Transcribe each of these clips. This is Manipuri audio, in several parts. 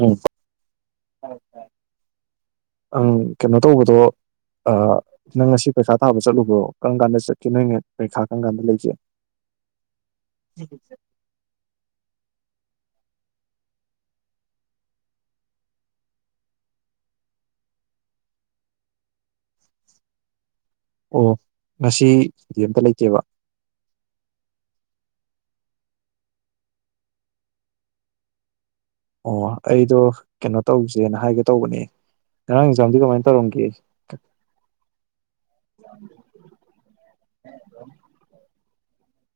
ꯎꯝ ꯑꯪ ꯀꯩꯅꯣ ꯇꯧꯕꯗꯣ ꯅꯪ ꯉꯁꯤ ꯄꯩꯈꯥ ꯊꯥꯕ ꯆꯠꯂꯨꯕ꯭ꯔꯣ ꯀꯔꯝ ꯀꯥꯟꯗ ꯆꯠꯀꯦ ꯅꯣꯏꯅꯦ ꯄꯔꯤꯈꯥ ꯀꯔꯝ ꯀꯥꯟꯗ ꯂꯩꯒꯦ꯫ ꯑꯣ ꯉꯁꯤ ꯀꯩꯢꯝꯇ ꯂꯩꯇꯦꯕ꯫ ꯑꯣ ꯑꯩꯗꯣ ꯀꯩꯅꯣ ꯇꯧꯁꯦꯅ ꯍꯥꯏꯒꯦ ꯇꯧꯕꯅꯦ ꯉꯔꯥꯡ ꯑꯦꯟꯖꯥꯝꯗꯤ ꯀꯃꯥꯏꯅ ꯇꯧꯔꯝꯒꯦ꯫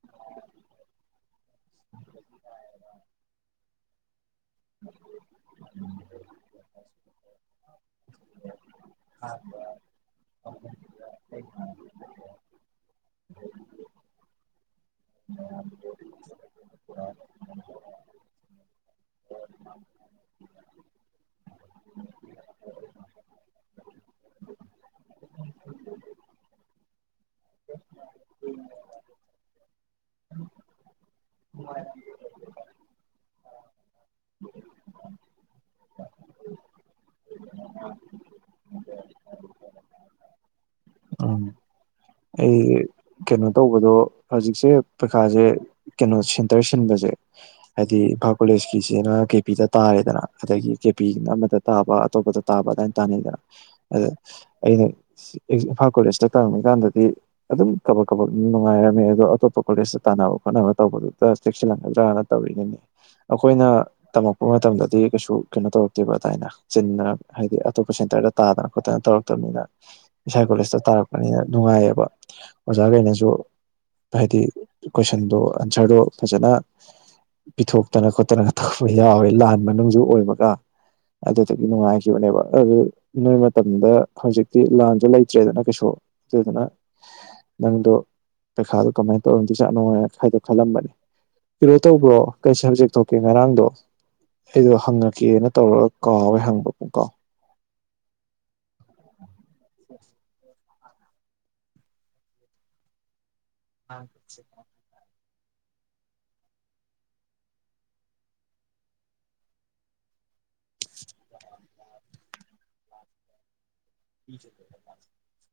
[inaudible] [inaudible] [unintelligible] [unintelligible] [unintelligible] ꯎꯝ꯫ ꯎꯝ ꯀꯩꯅꯣ ꯇꯧꯕꯗꯣ ꯍꯧꯖꯤꯛꯁꯦ ꯄꯩꯔꯤꯈꯥꯁꯦ ꯀꯩꯅꯣ ꯁꯦꯟꯇꯔ ꯁꯤꯟꯕꯁꯦ ꯍꯥꯏꯗꯤ ꯏꯝꯐꯥꯜ ꯀꯣꯂꯦꯖꯀꯤꯁꯤꯅ ꯀꯦ ꯄꯤꯗ ꯇꯥꯔꯦꯗꯅ ꯑꯗꯒꯤ ꯀꯦ ꯄꯤ ꯑꯃꯗ ꯇꯥꯕ ꯑꯇꯣꯞꯄꯗ ꯇꯥꯕ ꯑꯗꯨꯃꯥꯏꯅ ꯇꯥꯅꯩꯗꯅ ꯑꯗ ꯑꯩꯅ ꯏꯝꯐꯥꯜ ꯀꯣꯂꯦꯖꯇ ꯇꯧꯔꯝꯃꯤꯀꯥꯟꯗ ꯑꯗꯨꯝ ꯀꯕꯛ ꯀꯕꯛ ꯅꯨꯡꯉꯥꯏꯔꯝꯃꯦ ꯑꯗꯣ ꯑꯇꯣꯞꯄ ꯀꯣꯂꯦꯖꯇ ꯇꯥꯟꯅꯕ ꯈꯣꯠꯅꯕ ꯇꯧꯕꯗꯨꯗ ꯆꯦꯛꯁꯤꯜꯂꯛꯒꯗ꯭ꯔꯥꯅ ꯇꯧꯔꯤꯅꯤꯅꯦ ꯑꯩꯈꯣꯏꯅ ꯇꯝꯃꯛꯄ ꯃꯇꯝꯗꯗꯤ ꯀꯩꯁꯨ ꯀꯩꯅꯣ ꯇꯧꯔꯛꯇꯦꯕ ꯑꯗꯨꯗꯥꯥꯏꯅ ꯆꯤꯟꯅ ꯍꯥꯏꯗꯤ ꯑꯇꯣꯞꯄ ꯁꯦꯟꯇꯔꯗ ꯇꯥꯗꯅ ꯈꯣꯠꯇꯅ ꯇꯧꯔꯛꯇꯕꯅꯤꯅ ꯏꯁꯥ ꯀꯣꯂꯦꯖꯇ ꯇꯥꯔꯛꯄꯅꯤꯅ ꯅꯨꯡꯉꯥꯏꯌꯦꯕ ꯑꯣꯖꯥꯈꯩꯅꯁꯨ ꯍꯥꯏꯗꯤ ꯀꯣꯏꯁꯟꯗꯣ ꯑꯟꯁꯔꯗꯣ ꯐꯖꯅ ꯄꯤꯊꯣꯛꯇꯅ ꯈꯣꯠꯇꯅꯒ ꯇꯧꯕ ꯌꯥꯎꯋꯦ ꯂꯥꯟ ꯃꯅꯨꯡꯁꯨ ꯑꯣꯏꯕꯒ ꯑꯗꯨꯗꯒꯤ ꯅꯨꯡꯉꯥꯏꯈꯤꯕꯅꯦꯕ ꯑꯗꯨ ꯅꯣꯏ ꯃꯇꯝꯗ ꯍꯧꯖꯤꯛꯇꯤ ꯂꯥꯟꯖꯨ ꯂꯩꯇ꯭ꯔꯦꯗꯅ ꯀꯩꯁꯨ ꯑꯗꯨꯗꯨꯅ ꯅꯪꯗꯣ ꯄꯩꯈꯥꯗꯣ ꯀꯃꯥꯏꯅ ꯇꯧꯔꯝꯗꯣꯏ ꯖꯥꯠꯅꯣ ꯍꯥꯏ ꯈꯗꯣ ꯈꯜꯂꯝꯕꯅꯤ ꯀꯩꯅꯧ ꯇꯧꯕ꯭ꯔꯣ ꯀꯩ ꯁꯞꯖꯦꯛ ꯊꯣꯛꯀꯦ ꯉꯔꯥꯡꯗꯣ ꯑꯩꯗꯣ ꯍꯪꯉꯛꯀꯦꯅ ꯇꯧꯔꯒ ꯀꯥꯎꯋꯦ ꯍꯪꯕ ꯄꯨꯡ ꯀꯥꯎ꯫ [inaudible] [inaudible] [inaudible]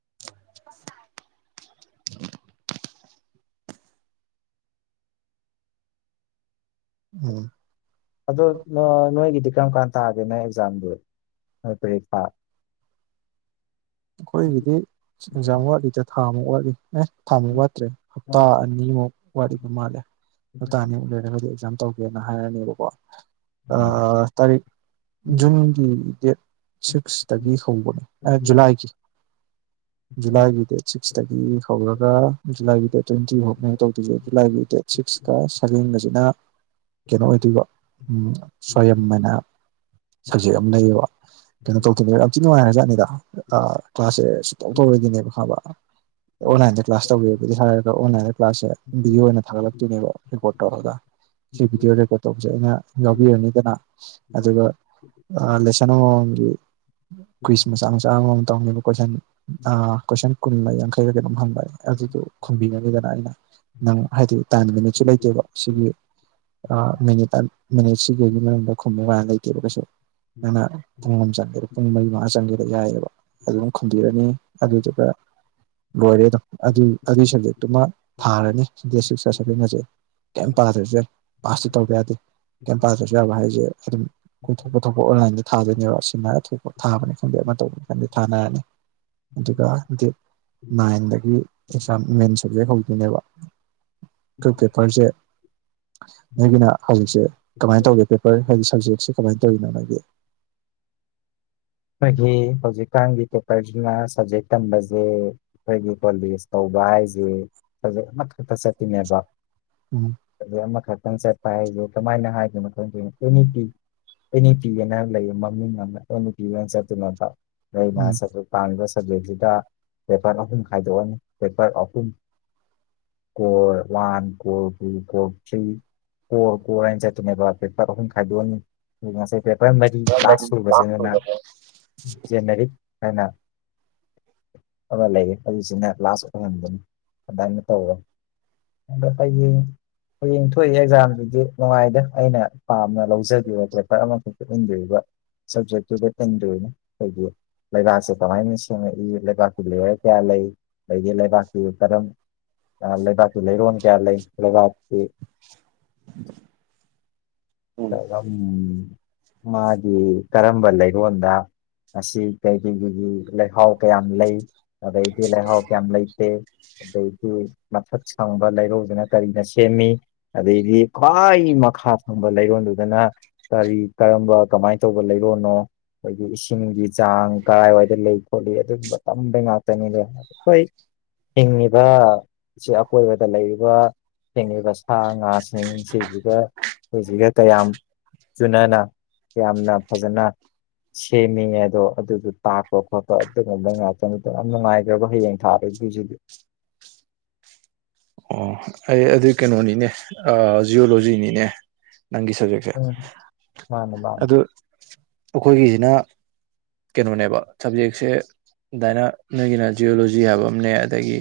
[inaudible] ꯎꯝ ꯑꯗꯣ ꯅꯣꯏ ꯅꯣꯏꯒꯤꯗꯤ ꯀ꯭ꯔꯝ ꯀꯥꯟ ꯇꯥꯒꯦ ꯅꯪ ꯑꯦꯛꯖꯥꯝꯗꯨ [unintelligible] ꯑꯩꯈꯣꯏꯒꯤꯗꯤ ꯑꯦꯛꯖꯥꯝ ꯋꯥꯠꯂꯤꯗ ꯊꯥꯃꯨꯛ ꯋꯥꯠꯂꯤ ꯑꯦ ꯊꯥꯃꯨꯛ ꯋꯥꯠꯇ꯭ꯔꯦ ꯍꯞꯇꯥ ꯑꯅꯤꯃꯨꯛ ꯋꯥꯠꯂꯤꯕ ꯃꯥꯜꯂꯦ ꯍꯞꯇꯥ ꯑꯅꯤꯃꯨꯛ ꯂꯩꯔꯒꯗꯤ ꯑꯦꯛꯖꯥꯝ ꯇꯧ ꯍꯥꯏꯔꯅꯦꯕꯀꯣ꯫ ꯑꯥ. ꯇꯥꯔꯤꯛ ꯖꯨꯟꯒꯤ ꯗꯦꯠ ꯁꯤꯛꯁꯇꯒꯤ ꯍꯧꯕꯅꯦ ꯖꯨꯂꯥꯏꯒꯤ꯫ ꯖꯨꯂꯥꯏꯒꯤ ꯗꯦꯠ ꯁꯤꯛꯁꯇꯒꯤ ꯍꯧꯔꯒ ꯖꯨꯂꯥꯏꯒꯤ ꯗꯦꯠ ꯇ꯭ꯋꯦꯟꯇꯤ ꯐꯥꯎꯅꯦ ꯇꯧꯗꯣꯏꯖꯦ ꯑꯗꯨ ꯖꯨꯂꯥꯏꯒꯤ ꯗꯦꯠ ꯁꯤꯛꯁꯀ ꯁꯚꯦꯟꯒꯁꯤꯅ ꯀꯩꯅꯣ ꯑꯣꯏꯗꯣꯏꯕ ꯁ꯭ꯋꯥꯌꯝ ꯑꯝꯅ ꯁꯕꯖꯦꯛ ꯑꯃ ꯂꯩꯌꯦꯕ ꯀꯩꯅꯣ ꯇꯧꯗꯣꯏ ꯌꯥꯝ ꯊꯤꯅ ꯅꯨꯡꯉꯥꯏꯒꯖꯥꯠꯅꯤꯗ ꯑ ꯀ꯭ꯂꯥꯁꯁꯦ ꯁꯨꯛꯇꯧ ꯇꯧꯔꯣꯏꯗꯣꯢꯅꯦꯕ ꯈꯪꯉꯕ ꯑꯣꯟꯂꯥꯏꯟꯗ ꯀ꯭ꯂꯥꯁ ꯇꯧꯖꯦꯕꯗꯤ ꯍꯥꯏꯔꯒ ꯑꯣꯟꯂꯥꯏꯟꯗ ꯀ꯭ꯂꯥꯁꯁꯦ ꯚꯤꯗꯤꯑꯣ ꯑꯣꯏꯅ ꯊꯥꯒꯠꯂꯛꯇꯣꯏꯅꯦꯕ ꯔꯦꯀꯣꯔꯠ ꯇꯧꯔꯒ ꯁꯤ ꯚꯤꯗꯤꯑꯣ ꯔꯦꯀꯣꯔꯠ ꯇꯧꯕꯁꯦ ꯑꯩꯅ ꯌꯥꯎꯕꯤꯔꯅꯤꯗꯅ ꯑꯗꯨꯒ ꯂꯦꯁꯟ ꯑꯃꯃꯝꯒꯤ ꯀꯨꯏꯁ ꯃꯆꯥ ꯃꯆꯥ ꯑꯃꯃꯝ ꯇꯧꯅꯤꯕ ꯀꯣꯏꯁꯟ ꯀꯣꯏꯁꯟ ꯀꯨꯟꯒ ꯌꯥꯡꯈꯩꯒꯒ ꯑꯗꯨꯝ ꯍꯪꯕ ꯑꯗꯨꯗꯨ ꯈꯨꯝꯕꯤꯔꯅꯤꯗꯅ ꯑꯩꯅ ꯅꯪ ꯍꯥꯏꯗꯤ ꯇꯥꯏꯝ ꯃꯤꯅꯤꯠꯁꯨ ꯂꯩꯇꯦꯕ ꯁꯤꯒꯤ ꯃꯤꯅꯤꯠ ꯃꯤꯅꯤꯠ ꯁꯤꯒꯤ ꯃꯅꯨꯡꯗ ꯈꯨꯝꯕ ꯀꯥꯏꯅ ꯂꯩꯇꯦꯕ ꯀꯩꯁꯨ ꯅꯪꯅ ꯄꯨꯡ ꯆꯪꯒꯦꯔ ꯄꯨꯡ ꯃꯔꯤ ꯃꯉꯥ ꯆꯪꯒꯦꯔ ꯌꯥꯏꯑꯕ ꯈꯨꯝꯕꯤꯔꯅꯤ ꯑꯗꯨꯗꯨꯒ ꯂꯣꯏꯔꯦ ꯑꯗꯨꯝ ꯑꯗꯨꯏ ꯑꯗꯨꯒꯤ ꯁꯕꯖꯦꯛꯇꯨꯃ ꯊꯥꯔꯅꯤ ꯁꯤꯛꯁꯇ ꯁꯕꯖꯅꯁꯦ ꯀꯩꯝ ꯄꯥꯗ꯭ꯔꯁꯨ ꯌꯥꯏ ꯄꯥꯁꯇ ꯇꯧꯕ ꯌꯥꯗꯦ ꯀꯩꯝ ꯄꯥꯗ꯭ꯔꯁꯨ ꯌꯥꯕ ꯍꯥꯏꯁꯦ ꯑꯗꯨꯝ ꯀꯣꯏꯊꯣꯛꯄ ꯊꯣꯛꯄ ꯑꯣꯟꯂꯥꯏꯟꯗ ꯊꯥꯗꯣꯏꯅꯦꯕ ꯁꯤꯃꯔꯄ ꯊꯥꯕꯅꯤ ꯈꯟꯗꯦ ꯑꯃ ꯇꯧꯕꯅꯤ ꯈꯪꯗꯦ ꯊꯅꯅ ꯑꯗꯨꯒ ꯗꯦꯠ ꯅꯥꯏꯟꯗꯒꯤ ꯑꯦꯛꯖꯥꯝ ꯃꯦꯟ ꯁꯕꯖꯦꯛ ꯍꯧ ꯟꯕ ꯀ ꯄꯦꯄꯔꯁꯦ ꯅꯣꯏꯒꯤꯅ ꯍꯧꯖꯤꯛꯁꯦ ꯀꯃꯥꯏꯅ ꯇꯧꯒꯦ ꯄꯦꯄꯔ ꯍꯥꯏꯗꯤ ꯁꯞꯖꯦꯛꯁꯦ ꯀꯃꯥꯏꯅ ꯇꯧꯔꯤꯅꯣ ꯅꯣꯏꯒꯤ ꯑꯩꯈꯣꯏꯒꯤ ꯍꯧꯖꯤꯛꯀꯥꯟꯒꯤ ꯄꯦꯄꯔꯁꯤꯅ ꯁꯕꯖꯦꯛ ꯇꯝꯕꯁꯦ ꯑꯩꯈꯣꯏꯒꯤ ꯀꯣꯂꯦꯖ ꯇꯧꯕ ꯍꯥꯏꯁꯦ ꯁꯕꯖꯦꯛ ꯑꯃꯈꯛꯇ ꯆꯠꯇꯠꯇꯅꯦꯕ ꯎꯝ ꯑꯗꯨ ꯑꯃ ꯈꯔ ꯈꯤꯪ ꯆꯠꯄ ꯍꯥꯏꯁꯦ ꯀꯃꯥꯏꯅ ꯍꯥꯏꯒꯦ ꯑꯦꯅꯤꯤ ꯑꯦꯅꯤꯇꯤ ꯑꯅ ꯂꯩꯌꯦ ꯃꯃꯤꯡ ꯑꯃ ꯕꯟ ꯆꯠꯇꯅꯠꯇ ꯑꯩ ꯎꯝ ꯃꯥꯁ ꯄꯥꯡ ꯁꯕꯖꯦꯛꯁꯤꯗ ꯄꯦꯄꯔ ꯑꯍꯨꯝ ꯈꯥꯏꯗꯣꯛꯑꯅꯤ ꯄꯦꯄꯔ ꯑꯍꯨꯝ core one core two core three core core ꯍꯥꯏꯅ ꯆꯠꯇꯅꯦꯕ ꯄꯦꯄꯔ ꯑꯍꯨꯝ ꯈꯥꯏꯗꯣꯛꯑꯅꯤ ꯑꯗꯨ ꯉꯁꯥꯏ ꯄꯦꯄꯔ ꯃꯔꯤ ꯂꯥꯁ ꯁꯨꯕꯁꯤꯅꯅ ꯑꯣ ꯖꯦꯅꯔꯤ ꯍꯥꯏꯅ ꯑꯃ ꯂꯩꯌꯦ ꯑꯗꯨꯁꯤꯅ ꯂꯥꯁ ꯑꯣꯏꯍꯟꯗꯨꯅꯤ ꯑꯗꯨꯃꯥꯏꯅ ꯇꯧꯋꯦ ꯑꯗꯣ ꯍꯌꯦꯡ ꯍꯌꯦꯡ ꯊꯣꯛꯏ ꯑꯦꯛꯖꯥꯝꯗꯨꯗꯤ ꯅꯨꯡꯉꯥꯏꯗꯦ ꯑꯩꯅ ꯄꯥꯝꯅ ꯂꯧꯖꯕꯤꯕ ꯄꯦꯄꯔ ꯑꯃꯈꯛꯇ ꯎꯟꯕꯤꯔꯤꯕ ꯁꯞꯖꯦꯛꯇꯨꯗ ꯆꯟꯅ ꯍꯥꯏ ꯂꯩꯕꯁꯦ ꯇꯥꯏ ꯅ ꯏ ꯂꯩꯦꯛ ꯀꯥꯛꯄꯤꯂꯦ ꯀꯌꯥ ꯂꯩ ꯑꯗꯒꯤ ꯂꯩꯕꯥꯛꯀꯤ ꯀꯔꯝ ꯂꯩꯕꯥꯛꯀꯤ ꯂꯩꯔꯣꯟ ꯀꯌꯥ ꯂꯩ ꯂꯩꯕꯥꯛ ꯎꯝ ꯝ ꯃꯥꯒꯤ ꯀꯔꯝꯕ ꯂꯩꯔꯣꯟꯗ ꯑꯁꯤ ꯀꯩ ꯀꯩ ꯀꯒꯤ ꯂꯩꯍꯥꯎ ꯀꯌꯥꯝ ꯂꯩ ꯑꯗꯩꯇ ꯂꯦꯍꯣ ꯀꯦ ꯑꯃ ꯂꯩꯇꯦ ꯑꯗ ꯃꯊꯛ ꯁꯪꯕ ꯂꯩꯔꯧꯗꯨꯅ ꯀꯔꯤꯅ ꯁꯦꯝꯃꯤ ꯑꯗꯩꯗꯤ ꯀ ꯃꯈꯥ ꯊ ꯂ ꯂꯩꯒꯗꯅ ꯀ ꯀꯃꯥꯏꯅ ꯇꯧꯕ ꯂꯩꯔꯣꯅꯣ ꯑꯩꯈꯣꯏꯒꯤ ꯏꯁꯤꯡꯒꯤ ꯆꯥꯡ ꯀꯗꯥꯥꯏꯋꯥꯏꯗ ꯂꯩ ꯈꯣꯠꯂꯤ ꯑꯗꯨꯒꯨꯝꯕ ꯇꯝꯕꯩ ꯉꯥꯛꯇꯅꯤꯅꯦ ꯑꯩꯈꯣꯏ ꯍꯤꯡꯉꯤꯕ ꯑꯀꯣꯏꯕꯗ ꯂꯩꯔꯤꯕ ꯍꯤꯡꯉꯕ ꯍ ꯉꯁꯤꯁꯤ ꯑ ꯑꯩꯈꯣꯏꯁꯤꯒ ꯀꯌꯥꯝ ꯆꯨꯅꯅ ꯌꯥꯝꯅ ꯐꯖꯅ ꯁꯦꯝꯃꯤꯉꯦ ꯑꯗꯣ ꯑꯗꯨꯗꯨꯣ ꯇꯥꯛꯄ ꯈꯣꯠꯄ ꯑꯗꯨꯒꯨꯝꯕ ꯉꯥꯛꯇꯅꯤꯗ ꯌꯥꯝ ꯅꯨꯡꯉꯥꯏꯈ꯭ꯔꯕ ꯍꯌꯦꯡ ꯊꯥꯔ ꯑꯗꯨꯁꯤꯗꯤ ꯑꯣ ꯑꯩ ꯑꯗꯨ ꯀꯩꯅꯣꯅꯤꯅꯦ ꯖꯤꯑꯣꯂꯣꯖꯤꯅꯤꯅꯦ ꯅꯪꯒꯤ ꯁꯕꯖꯦꯛꯁꯦ ꯎꯝ ꯃꯥꯅꯦ ꯃꯥꯅꯦ ꯑꯗꯨ ꯑꯩꯈꯣꯏꯒꯤꯁꯤꯅ ꯀꯩꯅꯣꯅꯦꯕ ꯁꯞꯖꯦꯛꯁꯦ ꯑꯗꯨꯃꯥꯏꯅ ꯅꯣꯏꯒꯤꯅ ꯖꯤꯑꯣꯂꯣꯖꯤ ꯍꯥꯏꯕ ꯑꯃꯅꯦ ꯑꯗꯒꯤ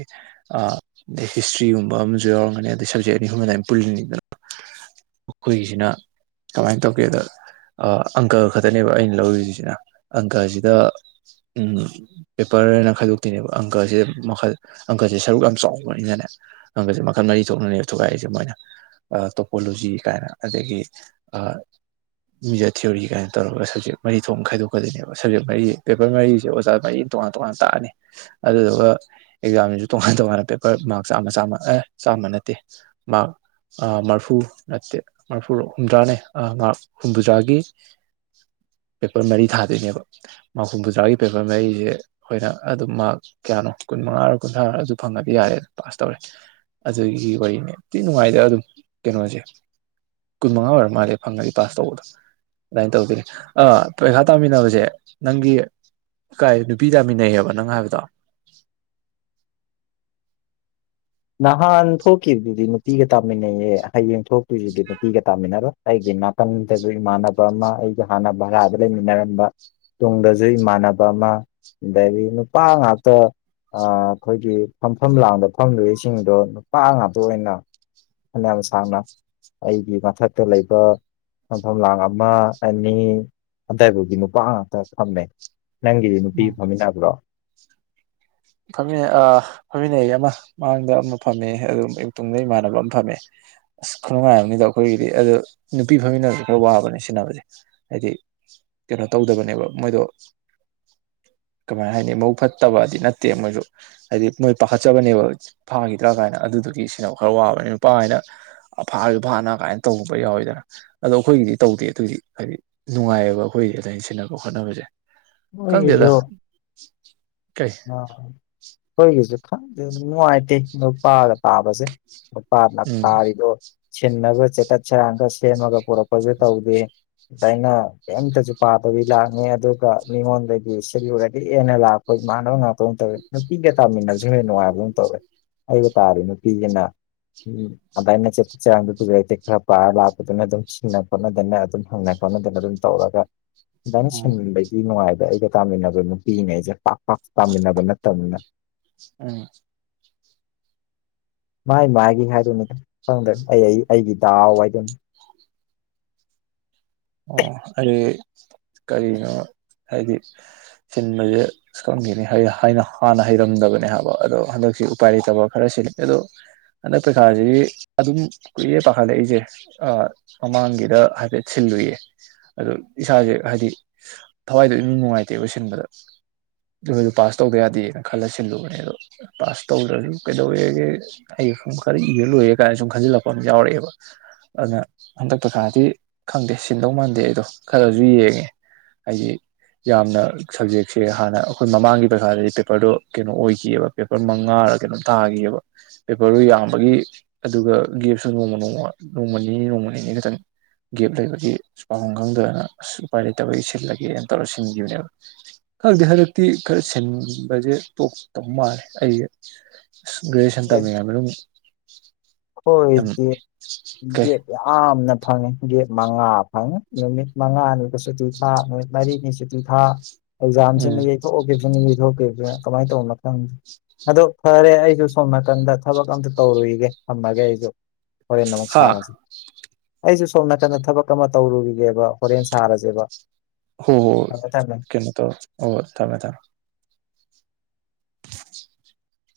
ꯍꯤꯁꯇ꯭ꯔꯤꯒꯨꯝꯕ ꯑꯃꯁꯨ ꯌꯥꯎꯔꯝꯒꯅꯤ ꯑꯗꯩ ꯁꯞꯖꯦꯛ ꯑꯅꯤ ꯑꯍꯨꯝꯕ ꯑꯗꯨ ꯄꯨꯜꯂꯤꯅꯤꯗꯅ ꯑꯩꯈꯣꯏꯒꯤꯁꯤꯅ ꯀꯃꯥꯏꯅ ꯇꯧꯒꯦꯗ ꯑꯪꯀ ꯈꯛꯇꯅꯦꯕ ꯑꯩꯅ ꯂꯧꯔꯤꯁꯤꯁꯤꯅ ꯑꯪꯀꯁꯤꯗ ꯄꯦꯄꯔ ꯍꯥꯏꯅ ꯈꯥꯏꯗꯣꯛꯇꯣꯏꯅꯦꯕ ꯑꯪꯀꯁꯤꯗ ꯃꯈꯜ ꯑꯪꯀꯁꯦ ꯁꯔꯨꯛ ꯌꯥꯝ ꯆꯥꯎꯕꯅꯤꯅꯅꯦ ꯍꯪꯒꯁꯦ ꯃꯈꯜ ꯃꯔꯤ ꯊꯣꯛꯅꯅꯦꯕ ꯊꯨꯒꯥꯏꯏꯁꯦ ꯃꯣꯏꯅ ꯇꯣꯄꯣꯂꯣꯖꯤ ꯀꯥꯏꯅ ꯑꯗꯒꯤ ꯃꯤꯖꯔ ꯊꯤꯑꯣꯣꯔꯤ ꯀꯥꯏꯅ ꯇꯧꯔꯒ ꯁꯕꯖꯦꯛ ꯃꯔꯤ ꯊꯣꯛꯅ ꯈꯥꯏꯗꯣꯛꯀꯗꯣꯏꯅꯦꯕ ꯁꯞꯖꯦꯛ ꯃꯔꯤ ꯄꯦꯄꯔ ꯃꯔꯤꯁꯦ ꯑꯣꯖꯥ ꯃꯔꯤ ꯇꯣꯉꯥꯟ ꯇꯣꯉꯥꯟ ꯇꯥꯛꯑꯅꯤ ꯑꯗꯨꯗꯨꯒ ꯑꯦꯛꯖꯥꯝꯁꯤꯁꯨ ꯇꯣꯉꯥꯟ ꯇꯣꯉꯥꯟꯅ ꯄꯦꯄꯔ ꯃꯥꯔꯛ ꯆꯥꯝꯃ ꯆꯥꯝꯃ ꯑꯦ ꯆꯥꯝꯃ ꯅꯠꯇꯦ ꯃꯥꯔꯛ ꯃꯔꯐꯨ ꯅꯠꯇꯦ ꯃꯔꯐꯨꯔ ꯍꯨꯝꯗ꯭ꯔꯥꯅꯦ ꯃꯥꯔꯛ ꯍꯨꯝꯐꯨꯇꯔꯥꯒꯤ ꯄꯦꯄꯔ ꯃꯔꯤ ꯊꯥꯗꯣꯏꯅꯦꯕ ꯃꯥꯔ ꯍꯨꯝꯐꯨꯇꯔꯥꯒꯤ ꯄꯦꯄꯔ ꯃꯔꯤꯁꯦ ꯑꯩꯈꯣꯏꯅ ꯑꯗꯨꯝ ꯃꯥꯔ ꯀꯌꯥꯅꯣ ꯀꯨꯟꯃꯉꯥ ꯀꯨꯟꯊ꯭ꯔꯥ ꯑꯗꯨ ꯐꯪꯉꯗꯤ ꯌꯥꯔꯦꯗꯅ ꯄꯥꯁ ꯇꯧꯔꯦ ꯑꯗꯨꯒꯤ ꯋꯥꯔꯤꯅꯦꯇꯤ ꯅꯨꯡꯉꯥꯏꯇꯦ ꯑꯗꯨꯝ ꯀꯩꯅꯣꯁꯦ ꯀꯨꯟ ꯃꯉꯥ ꯑꯣꯏꯔꯝ ꯃꯥꯜꯂꯦ ꯐꯪꯉꯗꯤ ꯄꯥꯁ ꯇꯧꯕꯗꯣ ꯑꯗꯨꯃꯥꯏꯅ ꯇꯧꯗꯅꯦꯥ ꯄꯩꯈꯥ ꯇꯥꯃꯤꯟꯅꯕꯁꯦ ꯅꯪꯒꯤ ꯀꯥꯏ ꯅꯨꯄꯤ ꯇꯥꯃꯤꯟꯅꯩꯌꯦꯕ ꯅꯪ ꯍꯥꯏꯕꯗꯣ ꯅꯍꯥꯟ ꯊꯣꯛꯈꯤꯕꯗꯨꯗꯤ ꯅꯨꯄꯤꯒ ꯇꯥꯃꯤꯟꯅꯩꯌꯦ ꯍꯌꯦꯡ ꯊꯣꯛ ꯇꯨꯏꯁꯤꯗꯤꯄꯤꯒ ꯇꯥꯃꯤꯟꯅꯔ ꯑꯩꯒꯤ ꯅꯥꯀꯟꯗꯁꯨ ꯏꯃꯥꯟꯅꯕ ꯑꯃ ꯑꯩꯒ ꯍꯥꯟꯅ ꯚꯔꯥꯗ ꯂꯩꯃꯤꯟꯅꯔꯝꯕ ꯇꯨꯡꯗꯁꯨ ꯏꯃꯥꯟꯅꯕ ꯑꯃ ꯑꯗꯒꯤ ꯅꯨꯄꯥ ꯉꯥꯛꯇ ꯑꯩꯈꯣꯏꯒꯤ ꯐꯝꯐꯝ ꯂꯥꯡꯗ ꯐꯝꯗꯣꯔꯤ ꯁꯤꯡꯗꯣ ꯅꯨꯄꯥ ꯉꯥꯛꯇ ꯑꯣꯏꯅ ꯐꯅꯌꯥꯝ ꯁꯥꯡꯅ ꯑꯩꯒꯤ ꯃꯊꯛꯇ ꯂꯩꯕ ꯐꯝꯐꯝꯂꯥꯡ ꯑꯃ ꯑꯅꯤ ꯑꯗꯨꯗꯥꯏꯐꯥꯎꯒꯤ ꯅꯨꯄꯥ ꯉꯥꯛꯇ ꯊꯝꯃꯦ ꯅꯪꯒꯤ ꯅꯨꯄꯤ ꯎꯝ ꯐꯝꯃꯤꯟꯅꯕ꯭ꯔꯣ ꯐꯝꯃꯤꯟꯅꯩ ꯐꯝꯃꯤꯟꯅꯩ ꯑꯃ ꯃꯥꯡꯗ ꯑꯃ ꯐꯝꯃꯦ ꯑꯗꯨ ꯇꯨꯡꯗ ꯏꯃꯥꯟꯅꯕ ꯑꯃ ꯐꯝꯃꯦ ꯑꯁ ꯈꯨꯅꯨꯡꯉꯥꯏꯗ ꯑꯩꯈꯣꯏꯒꯤꯗꯤ ꯑꯗꯨꯗ ꯅꯨꯄꯤ ꯐꯝꯃꯤꯟꯅꯕꯁꯨ ꯈꯔ ꯋꯥꯕꯅꯦ ꯁꯤꯖꯤꯟꯅꯕꯁꯦ ꯍꯥꯏꯗꯤ ꯀꯩꯅꯣ ꯇꯧꯗꯕꯅꯦꯕ ꯃꯣꯏꯗꯣ ꯀꯃꯥꯏ ꯍꯥꯏꯅꯤ ꯃꯧ ꯐꯠꯇꯕꯗꯤ ꯅꯠꯇ ꯅꯠꯇꯦ ꯃꯣꯏꯁꯨ ꯍꯥꯏꯗꯤ ꯃꯣꯏ ꯄꯥꯈꯠꯆꯕꯅꯦꯕ ꯐꯥꯈꯤꯗ꯭ꯔꯥ ꯀꯥꯏꯅ ꯑꯗꯨꯗꯨꯒꯤ ꯁꯤꯟꯅ ꯈꯔ ꯋꯥꯕꯅꯤ ꯅꯨꯄꯥ ꯍꯥꯏꯅ ꯐꯥꯁꯨ ꯐꯥꯅ ꯀꯥꯏꯅ ꯇꯧꯕꯧꯕ ꯌꯥꯎꯋꯤꯗꯅ ꯑꯗꯣ ꯑꯩꯈꯣꯏꯒꯤꯗꯤ ꯇꯧꯗꯦ ꯑꯗꯨꯏꯗꯤ ꯍꯥꯏꯗꯤ ꯅꯨꯡꯉꯥꯏꯑꯕ ꯑꯩꯈꯣꯏꯗꯤ ꯑꯗꯨꯃꯥꯏꯩꯅ ꯁꯤꯟꯅꯕ ꯈꯣꯠꯅꯕꯁꯦ ꯀꯪꯗꯗ ꯃꯣꯏꯒꯤꯁꯨ ꯀꯥꯏ ꯍꯣꯏꯒꯤꯁ ꯅꯨꯡꯉꯥꯏꯇꯦ ꯅꯨꯄꯥꯒ ꯇꯥꯕꯁꯦ ꯄꯔ ꯂꯥꯛ ꯎꯝ ꯇꯥꯔꯤꯗꯣ ꯁꯤꯟꯅꯕ ꯆꯩꯀꯠ ꯁꯦꯔꯥꯟꯒ ꯁꯦꯝꯃꯒ ꯄꯨꯔꯛꯄꯁꯨ ꯇꯧꯗꯦ ꯑ ꯑꯩꯅ ꯀꯔꯤꯝꯇꯁꯨ ꯄꯥꯕꯕꯤ ꯂꯥꯛꯅꯤ ꯑꯗꯨꯒ ꯃꯤꯉꯣꯟꯗꯒꯤ ꯁꯤꯂꯨꯔꯒ ꯑꯦꯅ ꯂꯥꯛꯄ ꯏꯃꯥꯟꯅꯕ ꯉꯥꯛꯇꯧ ꯇꯧꯋꯦ ꯅꯨꯄꯤꯒ ꯇꯥꯃꯤꯟꯅꯕꯁꯨ ꯍꯦ ꯅꯨꯡꯉꯥꯏꯕ ꯇ꯭ꯔꯦ ꯇꯥꯔꯤ ꯅꯨꯄꯤꯁꯤꯅ ꯎꯝ ꯑꯗꯨꯃꯥꯏꯅ ꯆꯦꯠꯄ ꯆꯔꯥꯡꯗꯨ ꯄꯨꯖ ꯂꯩꯇꯦ ꯈꯔ ꯄꯥꯔ ꯂꯥꯛꯄꯗꯨꯅ ꯑꯗꯨꯝ ꯁꯤꯡꯅ ꯈꯣꯠꯅꯗꯅ ꯑꯗꯨꯝ ꯍꯪꯅ ꯈꯣꯠꯅꯗꯅ ꯑꯗꯨꯝ ꯇꯧꯔꯒ ꯅ ꯁ ꯅꯨꯡꯉꯥꯏꯕ ꯑꯩꯒ ꯇꯥꯃꯤꯟꯅꯕ ꯅꯨꯄꯤꯅꯦ ꯑꯩꯁꯦ ꯄꯥꯛ ꯄꯥꯛ ꯇꯥꯃꯤꯟꯅꯕ ꯅꯠꯇꯕꯅꯤꯅ ꯑ ꯃꯥꯥꯏ ꯃꯥꯏꯒꯤ ꯈꯥꯏ ꯇꯃꯤꯗ ꯍꯗ꯭ꯔ ꯑꯩ ꯑꯩꯒꯦ ꯇꯑꯣꯥꯏꯗꯝ ꯑꯣ ꯑꯩꯗꯤ ꯀꯔꯤꯅꯣ ꯍꯥꯏꯗꯤ ꯁꯤꯟꯕꯁꯦ ꯁꯀꯪꯈꯤꯅꯤ ꯍꯥꯏꯅ ꯍꯥꯟꯅ ꯍꯩꯔꯝꯗꯕꯅꯦ ꯍꯥꯏꯕ ꯑꯗꯣ ꯍꯟꯗꯛꯁꯤ ꯎꯄꯥꯏ ꯂꯩꯇꯕ ꯈꯔ ꯁꯤꯜꯂꯤꯅꯤ ꯑꯗꯣ ꯍꯟꯗꯛ ꯄꯩꯈꯥꯁꯤꯗꯤ ꯑꯗꯨꯝ ꯀꯨꯏꯌꯦꯦ ꯄꯥꯈꯠꯂꯛꯏꯁꯦ ꯃꯃꯥꯡꯒꯤꯗ ꯍꯥꯏꯐꯦꯠ ꯁꯤꯜꯂꯨꯏꯌꯦ ꯑꯗꯣ ꯏꯁꯥꯁꯦ ꯍꯥꯏꯗꯤ ꯊꯋꯥꯏꯗꯣ ꯏꯃꯨꯡ ꯅꯨꯡꯉꯥꯏꯇꯦꯕ ꯁꯤꯟꯕꯗ ꯑꯩꯈꯣꯏꯗ ꯄꯥꯁ ꯇꯧꯗ ꯌꯥꯗꯦꯅ ꯈꯜꯂ ꯁꯤꯜꯂꯨꯕꯅꯦ ꯑꯗꯣ ꯄꯥꯁ ꯇꯧꯗ꯭ꯔꯁꯨ ꯀꯩꯗꯧꯋꯦꯒꯦ ꯑꯩ ꯈꯔ ꯏꯔ ꯂꯣꯏꯦ ꯀꯥꯏꯅ ꯁꯨꯝ ꯈꯟꯖꯤꯜꯂꯛꯄ ꯑꯃ ꯌꯥꯎꯔꯛꯑꯦꯕ ꯑꯗꯨꯅ ꯍꯟꯗꯛꯇ ꯈꯥꯔꯗꯤ ꯈꯪꯗꯦ ꯁꯤꯤꯟꯗꯧ ꯃꯥꯟꯗꯦ ꯑꯩꯗꯣ ꯈꯔꯁꯨ ꯌꯦꯡꯉꯦ ꯍꯥꯏꯗꯤ ꯌꯥꯝꯅ ꯁꯞꯖꯦꯛꯁꯦ ꯍꯥꯟꯅ ꯑꯩꯈꯣꯏ ꯃꯃꯥꯡꯒꯤ ꯄꯩꯈꯥꯗꯗꯤ ꯄꯦꯄꯔꯗꯣ ꯀꯩꯅꯣ ꯑꯣꯏꯈꯤꯑꯕ ꯄꯦꯄꯔ ꯃꯉꯥꯔ ꯀꯩꯅꯣꯝ ꯇꯥꯈꯤꯑꯕ ꯄꯦꯄꯔꯗꯣ ꯌꯥꯝꯕꯒꯤ ꯑꯗꯨꯒ ꯒꯦꯞꯁꯨ ꯅꯣꯡꯃ ꯅꯣꯡꯃ ꯅꯣꯡꯃ ꯅꯤꯅꯤ ꯅꯣꯡꯃ ꯅꯤꯅꯤ ꯈꯤꯇꯪ ꯒꯦꯞ ꯂꯩꯕꯒꯤ ꯄꯥꯈꯐꯝ ꯈꯪꯗꯗꯅ ꯑꯁ ꯎꯄꯥꯏ ꯂꯩꯇꯕꯒꯤ ꯁꯤꯜꯂꯒꯦꯅ ꯇꯧꯔ ꯁꯤꯟꯈꯤꯕꯅꯦꯕ ꯈꯪꯗꯦ ꯍꯟꯗꯛꯇꯤ ꯈꯔ ꯁꯤꯟꯕꯁꯦ ꯇꯣꯛꯇꯧ ꯃꯥꯜꯂꯦ ꯑꯩꯁꯦ ꯒꯁꯟ ꯇꯃꯦꯔꯝ ꯍꯣꯏꯝ ꯀꯩ ꯅ ꯐꯪꯉ ꯃꯉꯥ ꯐꯪꯉꯦ ꯅꯨꯃꯤꯠ ꯃꯉꯥꯅꯤ [unintelligible] ꯆꯇꯤꯊꯥ ꯑꯦꯛꯖꯥꯝꯁ ꯎꯝ ꯊꯣꯛꯀꯦꯅꯤꯡ ꯊꯣꯛꯀꯦ ꯀꯃꯥꯏꯅ ꯇꯧꯕ ꯈꯪꯦ ꯑꯗꯣ ꯐꯔꯦ ꯑꯩꯁꯨ ꯁꯣꯝ ꯟꯗ ꯊꯕꯛ ꯑꯝꯇ ꯇꯧꯔꯨꯏꯒꯦ ꯑꯃꯒ ꯍꯥꯏꯁꯨꯣ ꯍꯣꯔꯦꯟ ꯑꯃꯨꯛ ꯍꯥ ꯁꯥꯔꯁꯤ ꯑꯩꯁꯨ ꯁꯣꯝ ꯅꯥꯀꯟꯗ ꯊꯕꯛ ꯑꯃ ꯇꯧꯔꯨꯒꯤꯒꯦꯕ ꯍꯣꯔꯦꯟ ꯁꯥꯔꯁꯦꯕ ꯍꯣ ꯍꯣ ꯊꯝꯃꯦ ꯊꯝꯃꯦ ꯀꯩꯅꯣ ꯇꯧ ꯍꯣ ꯊꯝꯃꯦ ꯊꯝꯃꯦ